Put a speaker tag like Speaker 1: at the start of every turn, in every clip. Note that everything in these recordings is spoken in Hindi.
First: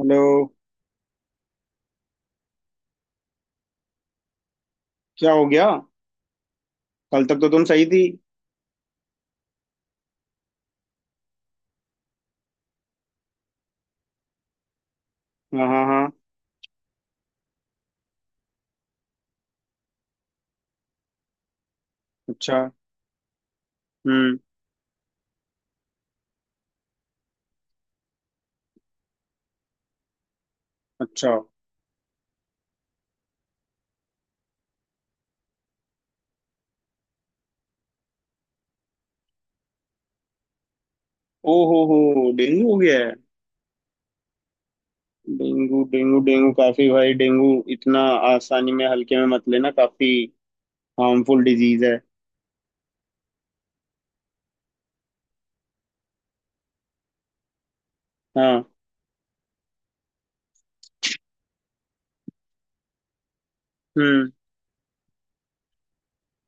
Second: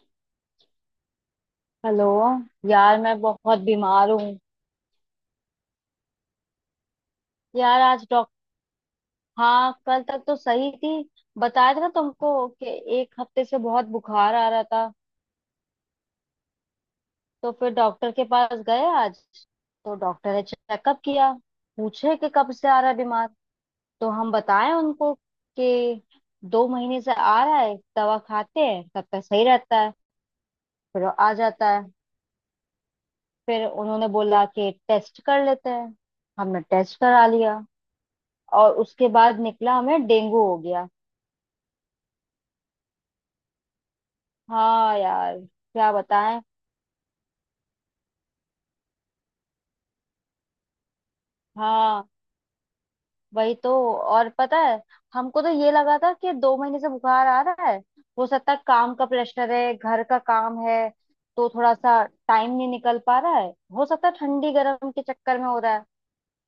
Speaker 1: हेलो।
Speaker 2: हेलो। यार, मैं बहुत बीमार हूँ।
Speaker 1: क्या हो गया? कल तक तो तुम
Speaker 2: यार,
Speaker 1: सही थी।
Speaker 2: आज डॉक्टर। हाँ, कल तक तो सही थी। बताया था ना तुमको कि एक हफ्ते से बहुत बुखार आ रहा था।
Speaker 1: हाँ, हाँ, हाँ।
Speaker 2: तो फिर डॉक्टर के पास गए आज। तो डॉक्टर ने चेकअप किया, पूछे कि कब
Speaker 1: अच्छा।
Speaker 2: से आ रहा है बीमार। तो हम
Speaker 1: हम्म।
Speaker 2: बताएं उनको कि 2 महीने से आ रहा है, दवा खाते हैं तब तक सही रहता है, फिर वो
Speaker 1: अच्छा।
Speaker 2: आ जाता है। फिर उन्होंने बोला कि टेस्ट कर लेते हैं। हमने टेस्ट करा लिया, और उसके बाद निकला हमें डेंगू हो गया।
Speaker 1: ओ हो, डेंगू हो गया है?
Speaker 2: हाँ यार,
Speaker 1: डेंगू,
Speaker 2: क्या
Speaker 1: डेंगू,
Speaker 2: बताएं।
Speaker 1: डेंगू काफी भाई डेंगू। इतना आसानी में हल्के में मत लेना, काफी हार्मफुल डिजीज है।
Speaker 2: हाँ, वही तो। और पता है, हमको तो ये लगा था कि 2 महीने से बुखार आ रहा है, हो सकता है
Speaker 1: हाँ।
Speaker 2: काम का प्रेशर है, घर का काम है, तो थोड़ा सा टाइम नहीं निकल पा रहा है। हो सकता है
Speaker 1: हम्म
Speaker 2: ठंडी गर्म के चक्कर में हो रहा है।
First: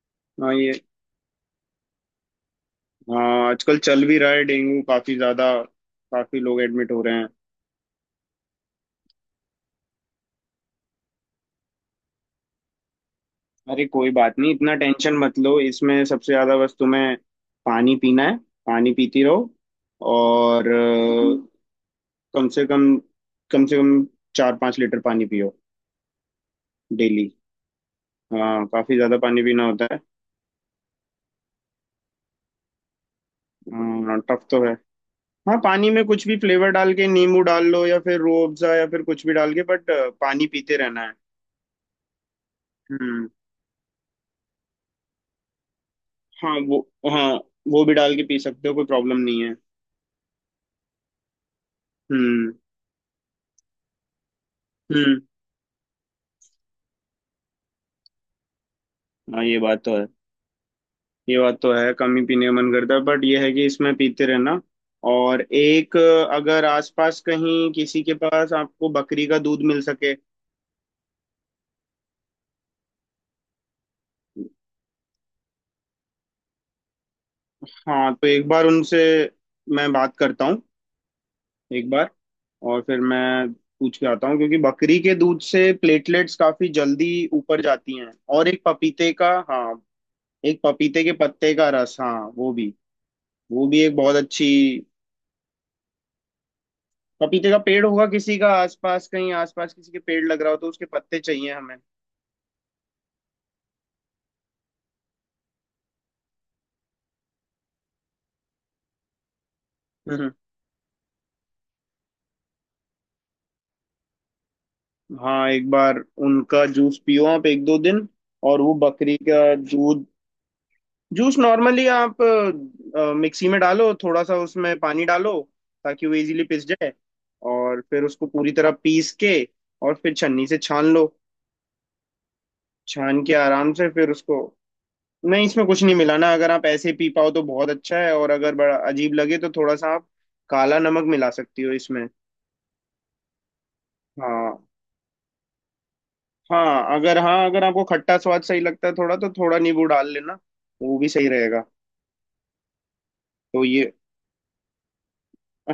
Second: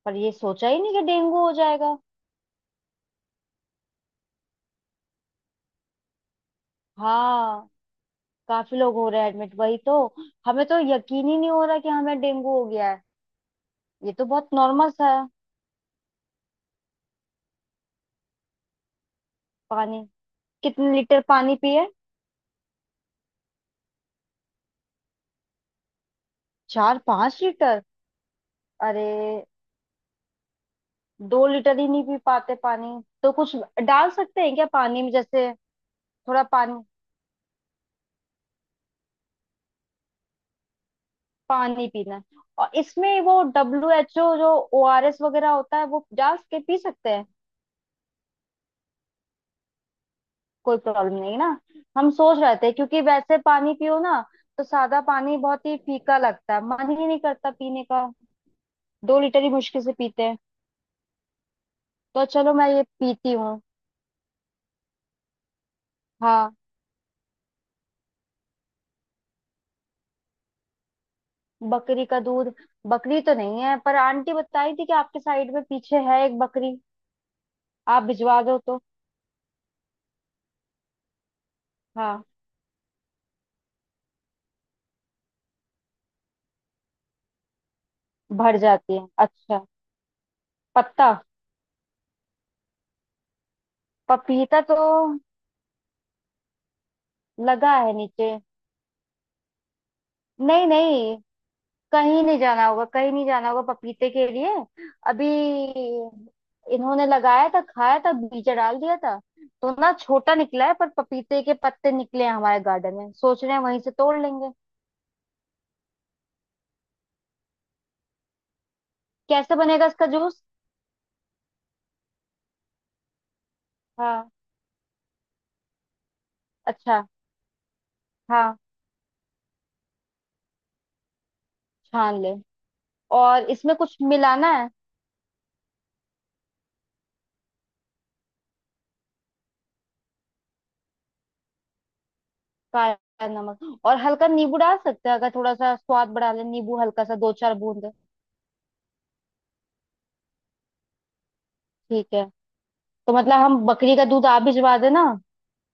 Speaker 2: पर ये
Speaker 1: हाँ
Speaker 2: सोचा
Speaker 1: ये।
Speaker 2: ही नहीं कि डेंगू हो जाएगा।
Speaker 1: हाँ, आजकल चल भी रहा है डेंगू काफी ज्यादा, काफी लोग एडमिट हो रहे हैं।
Speaker 2: हाँ, काफी लोग हो रहे हैं एडमिट, वही तो। हमें तो यकीन ही नहीं हो रहा कि हमें डेंगू हो गया है।
Speaker 1: अरे कोई
Speaker 2: ये तो
Speaker 1: बात
Speaker 2: बहुत
Speaker 1: नहीं, इतना
Speaker 2: नॉर्मल सा
Speaker 1: टेंशन
Speaker 2: है।
Speaker 1: मत लो, इसमें सबसे ज्यादा बस तुम्हें पानी पीना है, पानी पीती
Speaker 2: पानी।
Speaker 1: रहो। और
Speaker 2: कितने लीटर पानी पिए?
Speaker 1: कम से कम कम से कम 4-5 लीटर पानी पियो
Speaker 2: चार
Speaker 1: डेली।
Speaker 2: पांच लीटर
Speaker 1: हाँ, काफी
Speaker 2: अरे,
Speaker 1: ज्यादा पानी पीना होता है।
Speaker 2: 2 लीटर ही नहीं पी पाते पानी। तो कुछ डाल सकते
Speaker 1: टफ
Speaker 2: हैं
Speaker 1: तो
Speaker 2: क्या
Speaker 1: है।
Speaker 2: पानी में, जैसे?
Speaker 1: हाँ, पानी में कुछ भी
Speaker 2: थोड़ा
Speaker 1: फ्लेवर
Speaker 2: पानी।
Speaker 1: डाल के, नींबू डाल लो या फिर रूह अफ़ज़ा या फिर कुछ भी डाल के, बट पानी पीते रहना है।
Speaker 2: पानी पीना है। और इसमें
Speaker 1: हम्म।
Speaker 2: वो WHO जो ORS वगैरह होता है, वो डाल
Speaker 1: हाँ
Speaker 2: के
Speaker 1: वो।
Speaker 2: पी सकते हैं?
Speaker 1: हाँ, वो भी डाल के पी सकते हो, कोई प्रॉब्लम नहीं है।
Speaker 2: कोई प्रॉब्लम नहीं ना? हम सोच
Speaker 1: हम्म।
Speaker 2: रहे थे क्योंकि वैसे पानी पियो ना, तो सादा
Speaker 1: हम्म।
Speaker 2: पानी बहुत ही फीका लगता है, मन ही नहीं करता पीने का। 2 लीटर
Speaker 1: हाँ,
Speaker 2: ही
Speaker 1: ये बात
Speaker 2: मुश्किल से
Speaker 1: तो है।
Speaker 2: पीते हैं।
Speaker 1: ये बात तो है, कम ही
Speaker 2: तो
Speaker 1: पीने का
Speaker 2: चलो, मैं
Speaker 1: मन
Speaker 2: ये
Speaker 1: करता है, बट
Speaker 2: पीती
Speaker 1: ये है
Speaker 2: हूँ।
Speaker 1: कि इसमें पीते रहना। और एक
Speaker 2: हाँ।
Speaker 1: अगर आसपास कहीं किसी के पास आपको बकरी का दूध मिल सके।
Speaker 2: बकरी का दूध। बकरी तो नहीं है, पर आंटी बताई थी कि आपके साइड में पीछे है एक बकरी। आप
Speaker 1: हाँ, तो
Speaker 2: भिजवा
Speaker 1: एक
Speaker 2: दो
Speaker 1: बार
Speaker 2: तो।
Speaker 1: उनसे मैं बात करता हूँ एक बार,
Speaker 2: हाँ।
Speaker 1: और फिर मैं पूछ के आता हूँ, क्योंकि बकरी के दूध से प्लेटलेट्स काफी जल्दी ऊपर जाती हैं। और
Speaker 2: भर
Speaker 1: एक
Speaker 2: जाती है?
Speaker 1: पपीते का,
Speaker 2: अच्छा।
Speaker 1: हाँ, एक पपीते
Speaker 2: पत्ता।
Speaker 1: के पत्ते का रस, हाँ, वो भी, वो भी एक बहुत अच्छी।
Speaker 2: पपीता तो
Speaker 1: पपीते का
Speaker 2: लगा
Speaker 1: पेड़
Speaker 2: है
Speaker 1: होगा
Speaker 2: नीचे।
Speaker 1: किसी का आसपास, कहीं आसपास किसी के पेड़ लग रहा हो
Speaker 2: नहीं
Speaker 1: तो उसके
Speaker 2: नहीं,
Speaker 1: पत्ते चाहिए हमें।
Speaker 2: कहीं नहीं जाना होगा, कहीं नहीं जाना होगा पपीते के लिए। अभी इन्होंने लगाया था, खाया था बीज डाल दिया था, तो ना
Speaker 1: हम्म।
Speaker 2: छोटा निकला है, पर पपीते के पत्ते निकले हैं हमारे गार्डन में, सोच रहे हैं वहीं से तोड़ लेंगे।
Speaker 1: हाँ, एक बार उनका जूस पियो आप 1-2 दिन, और वो बकरी का
Speaker 2: कैसे बनेगा
Speaker 1: दूध।
Speaker 2: इसका जूस?
Speaker 1: जूस नॉर्मली आप मिक्सी में डालो, थोड़ा
Speaker 2: हाँ।
Speaker 1: सा उसमें पानी डालो ताकि वो इजीली पिस जाए,
Speaker 2: अच्छा।
Speaker 1: और फिर उसको पूरी
Speaker 2: हाँ।
Speaker 1: तरह पीस के, और फिर छन्नी से छान लो।
Speaker 2: छान ले।
Speaker 1: छान के
Speaker 2: और
Speaker 1: आराम
Speaker 2: इसमें
Speaker 1: से
Speaker 2: कुछ
Speaker 1: फिर उसको।
Speaker 2: मिलाना है?
Speaker 1: नहीं, इसमें कुछ नहीं मिलाना, अगर आप ऐसे पी पाओ तो बहुत अच्छा है, और अगर बड़ा अजीब लगे तो थोड़ा सा आप काला नमक मिला सकती हो इसमें।
Speaker 2: काला नमक और हल्का नींबू
Speaker 1: हाँ।
Speaker 2: डाल सकते हैं, अगर थोड़ा सा स्वाद बढ़ा ले, नींबू
Speaker 1: हाँ
Speaker 2: हल्का सा
Speaker 1: अगर,
Speaker 2: दो
Speaker 1: हाँ
Speaker 2: चार
Speaker 1: अगर आपको
Speaker 2: बूंद
Speaker 1: खट्टा स्वाद सही लगता है थोड़ा, तो थोड़ा नींबू डाल लेना, वो भी सही रहेगा।
Speaker 2: ठीक है। तो मतलब हम,
Speaker 1: तो ये,
Speaker 2: बकरी का दूध आप भिजवा देना,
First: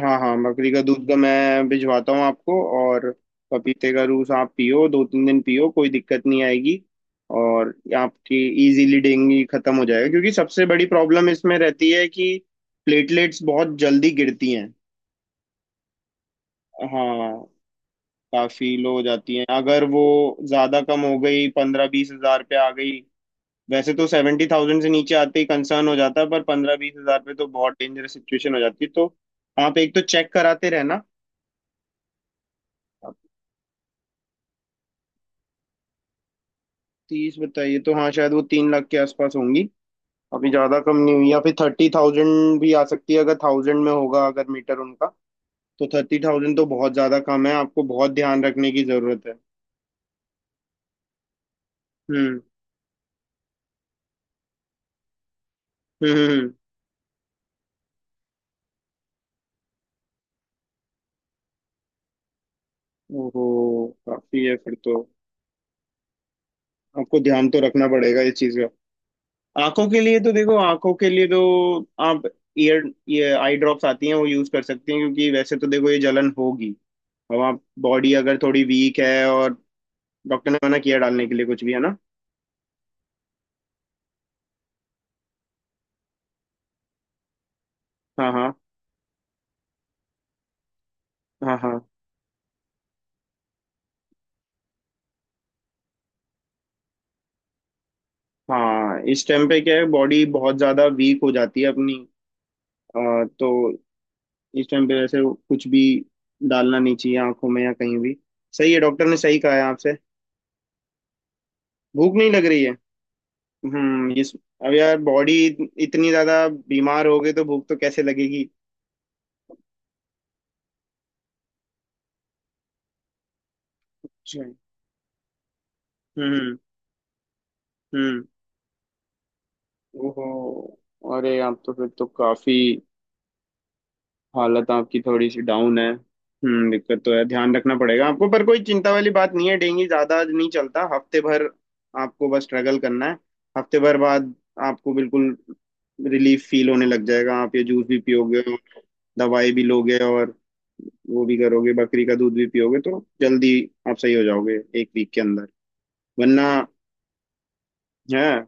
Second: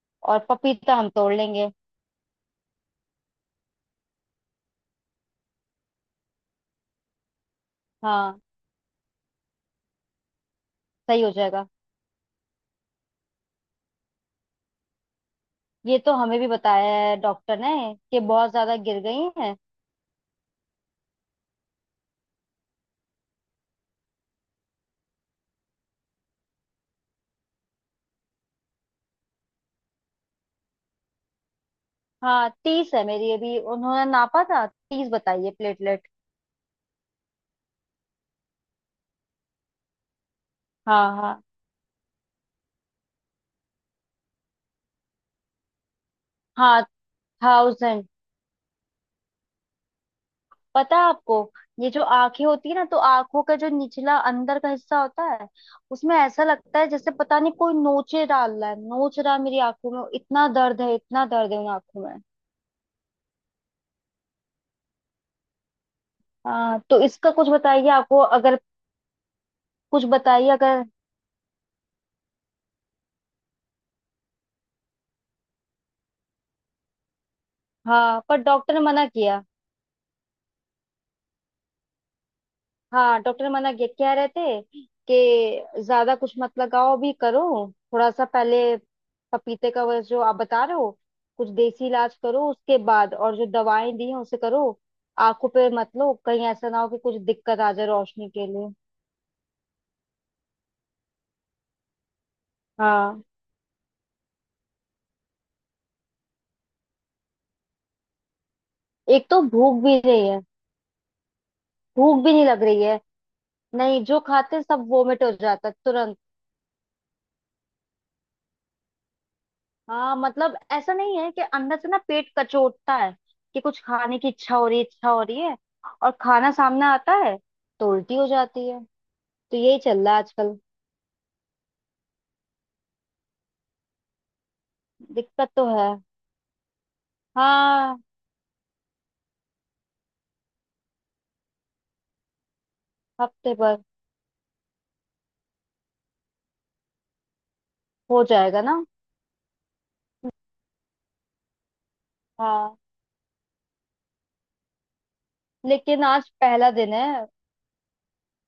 Speaker 1: हाँ हाँ,
Speaker 2: और
Speaker 1: बकरी का
Speaker 2: पपीता
Speaker 1: दूध
Speaker 2: हम
Speaker 1: का
Speaker 2: तोड़
Speaker 1: मैं
Speaker 2: लेंगे।
Speaker 1: भिजवाता हूँ आपको। और पपीते का जूस आप पियो 2-3 दिन पियो, कोई दिक्कत नहीं आएगी। और ये आपकी
Speaker 2: हाँ।
Speaker 1: इजीली डेंगू खत्म हो जाएगा, क्योंकि सबसे बड़ी
Speaker 2: सही
Speaker 1: प्रॉब्लम
Speaker 2: हो
Speaker 1: इसमें
Speaker 2: जाएगा।
Speaker 1: रहती है कि प्लेटलेट्स बहुत जल्दी गिरती हैं।
Speaker 2: ये तो हमें भी बताया है
Speaker 1: हाँ,
Speaker 2: डॉक्टर ने, कि बहुत
Speaker 1: काफी
Speaker 2: ज्यादा
Speaker 1: लो
Speaker 2: गिर
Speaker 1: हो
Speaker 2: गई
Speaker 1: जाती हैं,
Speaker 2: है।
Speaker 1: अगर वो ज्यादा कम हो गई, 15-20 हजार पे आ गई। वैसे तो सेवेंटी थाउजेंड से नीचे आते ही कंसर्न हो जाता है, पर पंद्रह बीस हजार पे तो बहुत डेंजरस सिचुएशन हो जाती है, तो आप एक तो चेक कराते रहना।
Speaker 2: हाँ, 30 है मेरी, अभी उन्होंने नापा था, 30 बताइए प्लेटलेट।
Speaker 1: तीस बताइए, तो हाँ शायद वो 3 लाख के आसपास होंगी, अभी ज्यादा कम
Speaker 2: हाँ
Speaker 1: नहीं हुई, या
Speaker 2: हाँ
Speaker 1: फिर थर्टी थाउजेंड भी आ सकती है अगर थाउजेंड में होगा, अगर मीटर उनका। तो थर्टी थाउजेंड तो
Speaker 2: हाँ।
Speaker 1: बहुत ज्यादा कम है, आपको
Speaker 2: थाउजेंड।
Speaker 1: बहुत ध्यान रखने की जरूरत है।
Speaker 2: पता है आपको, ये जो
Speaker 1: हम्म।
Speaker 2: आंखें होती है ना, तो आंखों का जो निचला अंदर का हिस्सा होता है,
Speaker 1: हम्म।
Speaker 2: उसमें ऐसा लगता है जैसे पता नहीं कोई नोचे डाल रहा है, नोच रहा है मेरी आंखों में, इतना दर्द है, इतना दर्द है उन आंखों में।
Speaker 1: ओहो, काफी है फिर तो।
Speaker 2: हाँ, तो
Speaker 1: आपको
Speaker 2: इसका
Speaker 1: ध्यान
Speaker 2: कुछ
Speaker 1: तो रखना
Speaker 2: बताइए आपको
Speaker 1: पड़ेगा इस चीज
Speaker 2: अगर।
Speaker 1: का। आंखों के
Speaker 2: कुछ
Speaker 1: लिए तो
Speaker 2: बताइए
Speaker 1: देखो,
Speaker 2: अगर।
Speaker 1: आंखों के लिए तो आप ईयर ये आई ड्रॉप्स आती हैं, वो यूज कर सकती हैं, क्योंकि वैसे तो देखो ये जलन होगी। अब आप, बॉडी
Speaker 2: हाँ, पर
Speaker 1: अगर थोड़ी
Speaker 2: डॉक्टर ने
Speaker 1: वीक
Speaker 2: मना
Speaker 1: है
Speaker 2: किया।
Speaker 1: और। डॉक्टर ने मना किया डालने के लिए कुछ भी है ना?
Speaker 2: हाँ, डॉक्टर मना किए, कह रहे थे कि ज्यादा कुछ मत लगाओ भी करो, थोड़ा सा
Speaker 1: हाँ, हाँ।
Speaker 2: पहले पपीते का वो जो आप बता रहे हो, कुछ
Speaker 1: हाँ, हाँ।
Speaker 2: देसी इलाज करो, उसके बाद और जो दवाएं दी हैं उसे करो। आंखों पे मत लो, कहीं ऐसा ना हो कि कुछ दिक्कत आ जाए रोशनी के लिए।
Speaker 1: हाँ, इस टाइम पे क्या है, बॉडी बहुत ज्यादा वीक हो जाती है अपनी। अ,
Speaker 2: हाँ।
Speaker 1: तो इस टाइम पे वैसे कुछ भी डालना नहीं चाहिए आंखों में या कहीं भी। सही है, डॉक्टर ने
Speaker 2: एक
Speaker 1: सही
Speaker 2: तो
Speaker 1: कहा है
Speaker 2: भूख
Speaker 1: आपसे।
Speaker 2: भी नहीं है।
Speaker 1: भूख
Speaker 2: भूख
Speaker 1: नहीं
Speaker 2: भी नहीं
Speaker 1: लग रही
Speaker 2: लग
Speaker 1: है?
Speaker 2: रही है। नहीं, जो
Speaker 1: ये,
Speaker 2: खाते
Speaker 1: अब
Speaker 2: सब
Speaker 1: यार
Speaker 2: वोमिट हो
Speaker 1: बॉडी
Speaker 2: जाता है
Speaker 1: इतनी
Speaker 2: तुरंत।
Speaker 1: ज्यादा बीमार हो गई तो भूख तो कैसे लगेगी।
Speaker 2: हाँ, मतलब ऐसा नहीं है कि अंदर से ना पेट कचोटता है कि कुछ खाने की
Speaker 1: अच्छा।
Speaker 2: इच्छा हो रही है, इच्छा हो रही है, और खाना
Speaker 1: हम्म।
Speaker 2: सामने आता है तो उल्टी
Speaker 1: हम्म।
Speaker 2: हो जाती है। तो यही चल रहा है आजकल।
Speaker 1: ओहो, अरे आप तो फिर तो काफी, हालत आपकी थोड़ी सी
Speaker 2: दिक्कत तो
Speaker 1: डाउन
Speaker 2: है।
Speaker 1: है। हम्म, दिक्कत तो है, ध्यान रखना
Speaker 2: हाँ।
Speaker 1: पड़ेगा आपको, पर कोई चिंता वाली बात नहीं है, डेंगू ज्यादा नहीं चलता, हफ्ते भर आपको बस स्ट्रगल करना है,
Speaker 2: हफ्ते भर।
Speaker 1: हफ्ते भर बाद आपको बिल्कुल रिलीफ फील होने लग जाएगा। आप ये जूस भी
Speaker 2: हो
Speaker 1: पियोगे, और
Speaker 2: जाएगा ना?
Speaker 1: दवाई भी लोगे, और वो भी करोगे, बकरी का दूध भी
Speaker 2: हाँ।
Speaker 1: पियोगे, तो जल्दी आप सही हो जाओगे 1 वीक के अंदर।
Speaker 2: लेकिन आज
Speaker 1: वरना
Speaker 2: पहला दिन है।
Speaker 1: है,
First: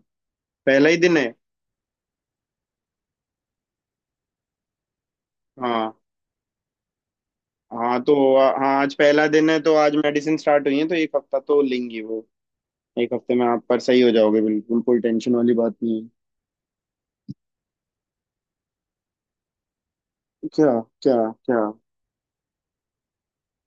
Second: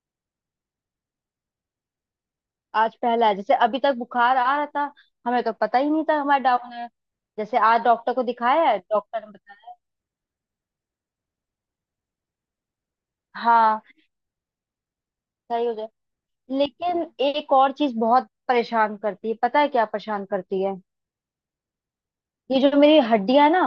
Speaker 1: पहला ही दिन है।
Speaker 2: आज पहला है, जैसे अभी तक बुखार आ रहा था हमें तो पता ही
Speaker 1: हाँ
Speaker 2: नहीं था हमारा डाउन है। जैसे आज
Speaker 1: हाँ, तो
Speaker 2: डॉक्टर को दिखाया
Speaker 1: हाँ,
Speaker 2: है,
Speaker 1: आज
Speaker 2: डॉक्टर
Speaker 1: पहला
Speaker 2: ने
Speaker 1: दिन है, तो
Speaker 2: बताया।
Speaker 1: आज मेडिसिन स्टार्ट हुई है तो 1 हफ्ता तो लेंगी वो, एक हफ्ते में आप पर
Speaker 2: हाँ,
Speaker 1: सही हो जाओगे, बिल्कुल कोई टेंशन वाली
Speaker 2: सही हो
Speaker 1: बात
Speaker 2: जाए।
Speaker 1: नहीं है।
Speaker 2: लेकिन एक और चीज बहुत परेशान करती है, पता है क्या परेशान करती है?
Speaker 1: क्या क्या? क्या?
Speaker 2: ये जो मेरी हड्डियां है ना,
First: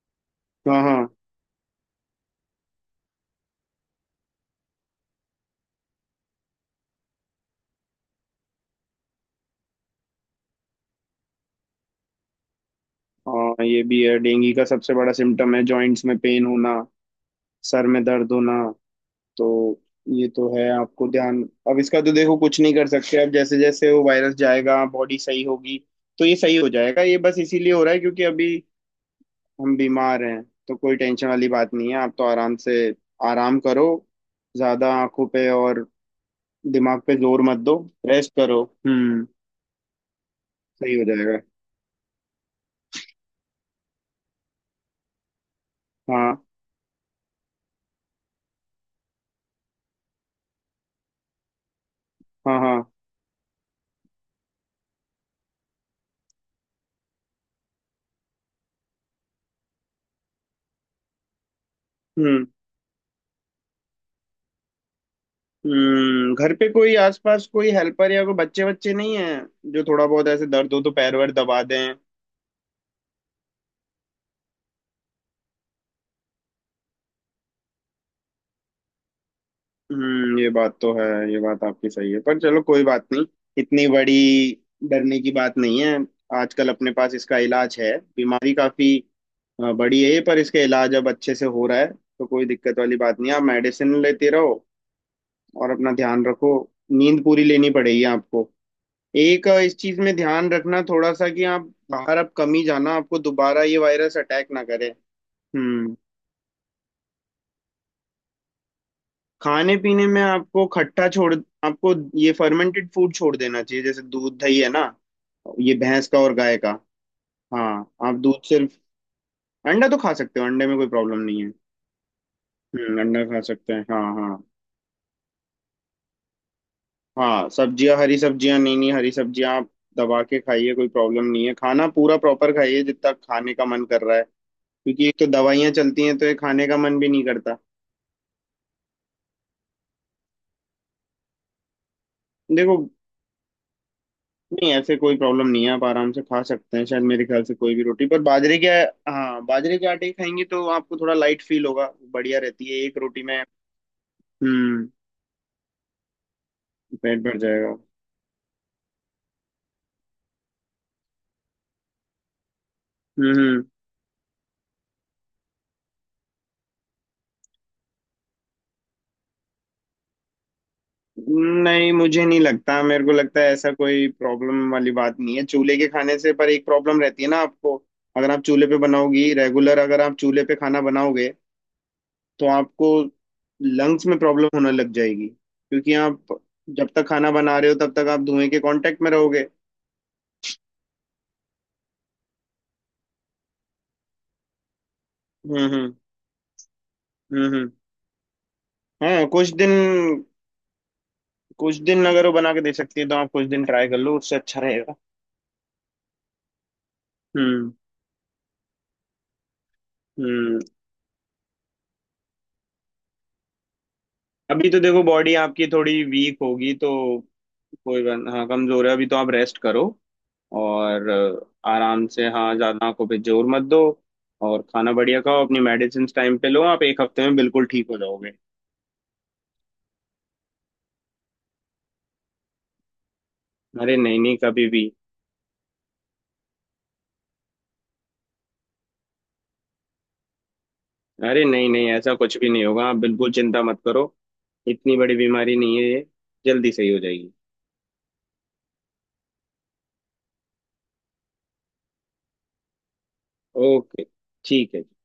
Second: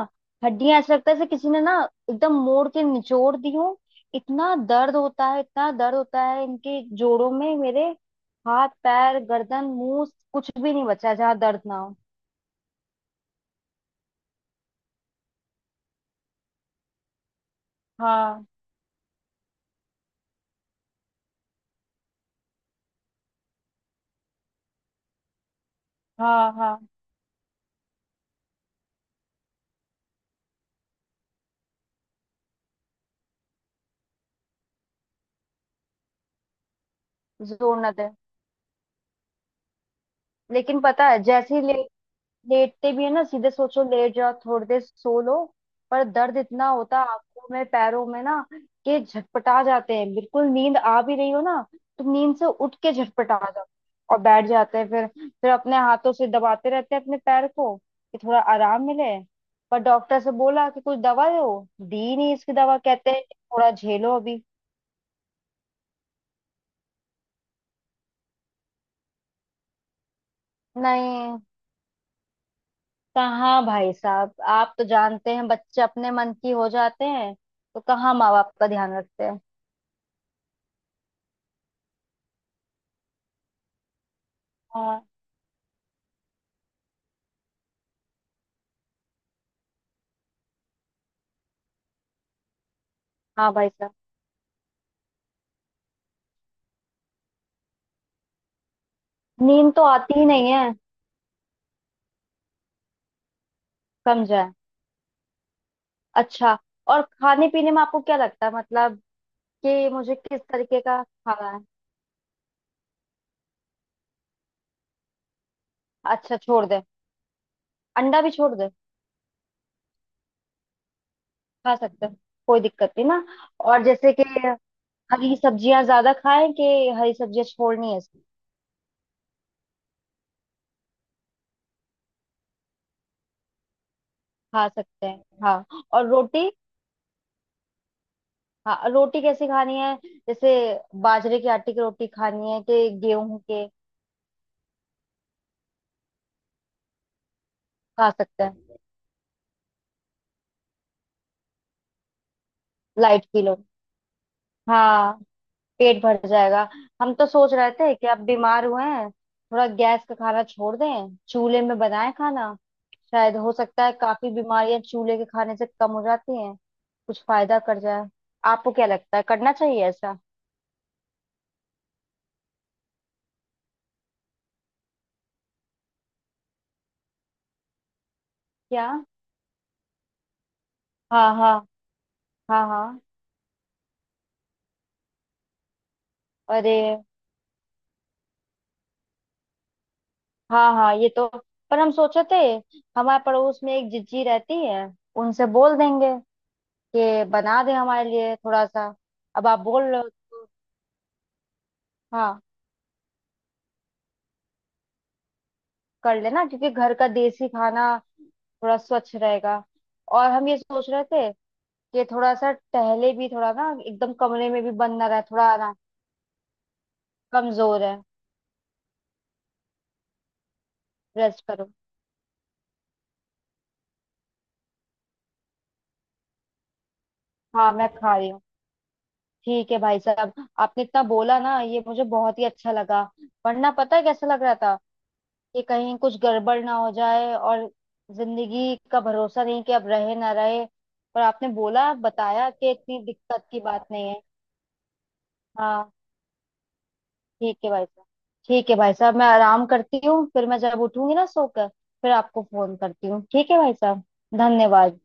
Speaker 2: हड्डियां,
Speaker 1: हाँ,
Speaker 2: ऐसा
Speaker 1: हाँ,
Speaker 2: लगता है जैसे किसी ने ना एकदम मोड़ के निचोड़ दी हो, इतना दर्द होता है, इतना दर्द होता है इनके जोड़ों में मेरे, हाथ पैर गर्दन मुंह, कुछ भी नहीं बचा है जहाँ दर्द ना हो।
Speaker 1: हाँ, ये भी है, डेंगू का सबसे बड़ा सिम्टम है जॉइंट्स में पेन होना, सर में दर्द
Speaker 2: हाँ
Speaker 1: होना। तो ये तो है आपको ध्यान, अब इसका तो देखो कुछ नहीं कर सकते, अब जैसे जैसे वो वायरस जाएगा बॉडी सही होगी, तो ये
Speaker 2: हाँ
Speaker 1: सही हो
Speaker 2: हाँ।
Speaker 1: जाएगा, ये बस इसीलिए हो रहा है क्योंकि अभी हम बीमार हैं। तो कोई टेंशन वाली बात नहीं है, आप तो आराम से आराम करो, ज्यादा आंखों पे और दिमाग पे जोर मत
Speaker 2: जोर
Speaker 1: दो,
Speaker 2: ना दे।
Speaker 1: रेस्ट करो। हम्म,
Speaker 2: लेकिन
Speaker 1: सही हो
Speaker 2: पता है
Speaker 1: जाएगा।
Speaker 2: जैसे ही ले, लेटते भी है ना, सीधे सोचो लेट जाओ थोड़ी देर सो लो, पर
Speaker 1: हाँ,
Speaker 2: दर्द इतना होता है आंखों में, पैरों में ना, कि झटपटा जाते हैं, बिल्कुल नींद आ भी रही हो ना, तुम नींद से
Speaker 1: हाँ, हाँ।
Speaker 2: उठ के झटपटा जाओ। और बैठ जाते हैं फिर अपने हाथों से दबाते रहते हैं अपने पैर को कि थोड़ा आराम मिले। पर डॉक्टर से बोला कि कुछ दवा दो, दी नहीं
Speaker 1: हम्म
Speaker 2: इसकी दवा, कहते हैं कि थोड़ा झेलो अभी।
Speaker 1: हम्म, घर पे कोई आसपास कोई हेल्पर या कोई बच्चे बच्चे नहीं है जो थोड़ा बहुत ऐसे दर्द हो तो पैर वैर
Speaker 2: नहीं।
Speaker 1: दबा दें?
Speaker 2: कहाँ भाई साहब, आप तो जानते हैं बच्चे अपने मन की हो जाते हैं, तो कहाँ माँ बाप का ध्यान रखते
Speaker 1: हम्म, ये बात तो है, ये बात आपकी सही है, पर चलो कोई बात नहीं, इतनी बड़ी
Speaker 2: हैं।
Speaker 1: डरने की बात नहीं है। आजकल अपने पास इसका इलाज है, बीमारी काफी बड़ी है ये, पर इसका इलाज अब अच्छे से हो रहा है, तो कोई दिक्कत वाली बात नहीं है, आप
Speaker 2: हाँ भाई साहब।
Speaker 1: मेडिसिन लेते रहो और अपना ध्यान रखो। नींद पूरी लेनी पड़ेगी आपको। एक
Speaker 2: नींद
Speaker 1: इस
Speaker 2: तो
Speaker 1: चीज में
Speaker 2: आती ही
Speaker 1: ध्यान
Speaker 2: नहीं है।
Speaker 1: रखना थोड़ा सा कि आप बाहर अब कम ही जाना, आपको दोबारा ये वायरस
Speaker 2: समझा
Speaker 1: अटैक
Speaker 2: है।
Speaker 1: ना करे। हम्म।
Speaker 2: अच्छा। और खाने पीने में आपको क्या लगता है, मतलब
Speaker 1: खाने
Speaker 2: कि
Speaker 1: पीने
Speaker 2: मुझे
Speaker 1: में
Speaker 2: किस
Speaker 1: आपको
Speaker 2: तरीके का
Speaker 1: खट्टा छोड़,
Speaker 2: खाना है?
Speaker 1: आपको ये फर्मेंटेड फूड छोड़ देना चाहिए, जैसे दूध दही है ना, ये भैंस का और
Speaker 2: अच्छा,
Speaker 1: गाय
Speaker 2: छोड़
Speaker 1: का।
Speaker 2: दे।
Speaker 1: हाँ, आप
Speaker 2: अंडा भी
Speaker 1: दूध
Speaker 2: छोड़ दे?
Speaker 1: सिर्फ। अंडा तो खा सकते हो, अंडे में कोई प्रॉब्लम नहीं है।
Speaker 2: खा सकते हैं। कोई दिक्कत
Speaker 1: हम्म,
Speaker 2: नहीं
Speaker 1: अंडा
Speaker 2: ना?
Speaker 1: खा सकते हैं,
Speaker 2: और
Speaker 1: हाँ
Speaker 2: जैसे कि
Speaker 1: हाँ।
Speaker 2: हरी सब्जियां ज्यादा खाएं कि हरी सब्जियां
Speaker 1: हाँ,
Speaker 2: छोड़नी
Speaker 1: सब्जियां,
Speaker 2: है?
Speaker 1: हरी सब्जियां नहीं नहीं, हरी सब्जियां आप दबा के खाइए, कोई प्रॉब्लम नहीं है, खाना पूरा प्रॉपर खाइए, जितना खाने का मन कर रहा है,
Speaker 2: खा सकते
Speaker 1: क्योंकि एक
Speaker 2: हैं
Speaker 1: तो दवाइयाँ
Speaker 2: हाँ।
Speaker 1: चलती
Speaker 2: और
Speaker 1: हैं तो ये
Speaker 2: रोटी।
Speaker 1: खाने का मन भी नहीं करता।
Speaker 2: हाँ, रोटी कैसी खानी है? जैसे बाजरे के आटे की रोटी खानी है
Speaker 1: देखो,
Speaker 2: कि गेहूं के?
Speaker 1: नहीं ऐसे कोई प्रॉब्लम नहीं है, आप आराम से खा सकते हैं, शायद मेरे ख्याल से कोई भी रोटी,
Speaker 2: खा
Speaker 1: पर
Speaker 2: सकते
Speaker 1: बाजरे के,
Speaker 2: हैं।
Speaker 1: हाँ बाजरे के आटे की खाएंगे तो आपको थोड़ा लाइट फील होगा, बढ़िया रहती है एक रोटी
Speaker 2: लाइट
Speaker 1: में।
Speaker 2: किलो।
Speaker 1: हम्म,
Speaker 2: हाँ। पेट भर जाएगा। हम
Speaker 1: पेट
Speaker 2: तो
Speaker 1: भर
Speaker 2: सोच रहे
Speaker 1: जाएगा।
Speaker 2: थे कि आप बीमार हुए हैं, थोड़ा गैस का खाना छोड़ दें, चूल्हे में बनाएं खाना, शायद हो
Speaker 1: हम्म,
Speaker 2: सकता है काफी बीमारियां चूल्हे के खाने से कम हो जाती हैं, कुछ फायदा कर जाए। आपको क्या लगता है, करना चाहिए ऐसा?
Speaker 1: नहीं मुझे नहीं लगता, मेरे को लगता है ऐसा कोई प्रॉब्लम वाली बात नहीं है चूल्हे के खाने से, पर एक प्रॉब्लम रहती है ना आपको, अगर आप चूल्हे पे
Speaker 2: क्या?
Speaker 1: बनाओगी रेगुलर, अगर आप चूल्हे पे खाना बनाओगे
Speaker 2: हाँ हाँ।
Speaker 1: तो
Speaker 2: हाँ
Speaker 1: आपको
Speaker 2: हाँ।
Speaker 1: लंग्स में प्रॉब्लम होने लग जाएगी, क्योंकि आप
Speaker 2: अरे।
Speaker 1: जब तक खाना बना रहे हो तब तक आप धुएं के कांटेक्ट में रहोगे।
Speaker 2: हाँ हाँ, ये तो। पर हम सोचे थे, हमारे पड़ोस में एक जिज्जी रहती है, उनसे
Speaker 1: हम्म।
Speaker 2: बोल
Speaker 1: हम्म।
Speaker 2: देंगे कि
Speaker 1: हम्म।
Speaker 2: बना
Speaker 1: हम्म।
Speaker 2: दे हमारे लिए थोड़ा सा।
Speaker 1: हाँ,
Speaker 2: अब
Speaker 1: कुछ
Speaker 2: आप
Speaker 1: दिन,
Speaker 2: बोल रहे हो
Speaker 1: कुछ दिन अगर वो
Speaker 2: हाँ,
Speaker 1: बना के दे सकती है तो आप कुछ दिन ट्राई कर लो, उससे अच्छा रहेगा।
Speaker 2: कर लेना क्योंकि घर का देसी
Speaker 1: हम्म।
Speaker 2: खाना थोड़ा स्वच्छ रहेगा। और हम ये
Speaker 1: हम्म।
Speaker 2: सोच रहे थे कि थोड़ा सा टहले भी थोड़ा, ना एकदम कमरे में
Speaker 1: अभी
Speaker 2: भी
Speaker 1: तो
Speaker 2: बंद
Speaker 1: देखो
Speaker 2: ना रहे,
Speaker 1: बॉडी
Speaker 2: थोड़ा
Speaker 1: आपकी
Speaker 2: ना।
Speaker 1: थोड़ी वीक होगी तो,
Speaker 2: कमजोर है।
Speaker 1: कोई बात, हाँ कमजोर है, अभी तो आप रेस्ट करो, और
Speaker 2: रेस्ट करो।
Speaker 1: आराम से, हाँ ज्यादा आंखों पे जोर मत दो, और खाना बढ़िया खाओ, अपनी मेडिसिन टाइम पे लो, आप 1 हफ्ते में बिल्कुल
Speaker 2: हाँ,
Speaker 1: ठीक
Speaker 2: मैं
Speaker 1: हो
Speaker 2: खा रही
Speaker 1: जाओगे।
Speaker 2: हूँ। ठीक है भाई साहब। आपने इतना बोला ना, ये मुझे बहुत ही अच्छा लगा। वरना
Speaker 1: अरे
Speaker 2: पता है
Speaker 1: नहीं
Speaker 2: कैसा
Speaker 1: नहीं,
Speaker 2: लग रहा
Speaker 1: कभी
Speaker 2: था,
Speaker 1: भी।
Speaker 2: कि कहीं कुछ गड़बड़ ना हो जाए, और जिंदगी का भरोसा नहीं कि अब रहे ना रहे, पर
Speaker 1: अरे
Speaker 2: आपने
Speaker 1: नहीं नहीं,
Speaker 2: बोला
Speaker 1: ऐसा कुछ भी
Speaker 2: बताया
Speaker 1: नहीं
Speaker 2: कि
Speaker 1: होगा, आप
Speaker 2: इतनी
Speaker 1: बिल्कुल
Speaker 2: दिक्कत की
Speaker 1: चिंता मत
Speaker 2: बात
Speaker 1: करो,
Speaker 2: नहीं है।
Speaker 1: इतनी बड़ी बीमारी नहीं है
Speaker 2: हाँ।
Speaker 1: ये, जल्दी सही हो जाएगी।
Speaker 2: ठीक है भाई साहब। ठीक है भाई साहब, मैं आराम करती हूँ, फिर मैं जब उठूंगी ना सोकर फिर आपको फोन करती हूँ। ठीक है भाई
Speaker 1: ओके,
Speaker 2: साहब।
Speaker 1: ठीक है।
Speaker 2: धन्यवाद।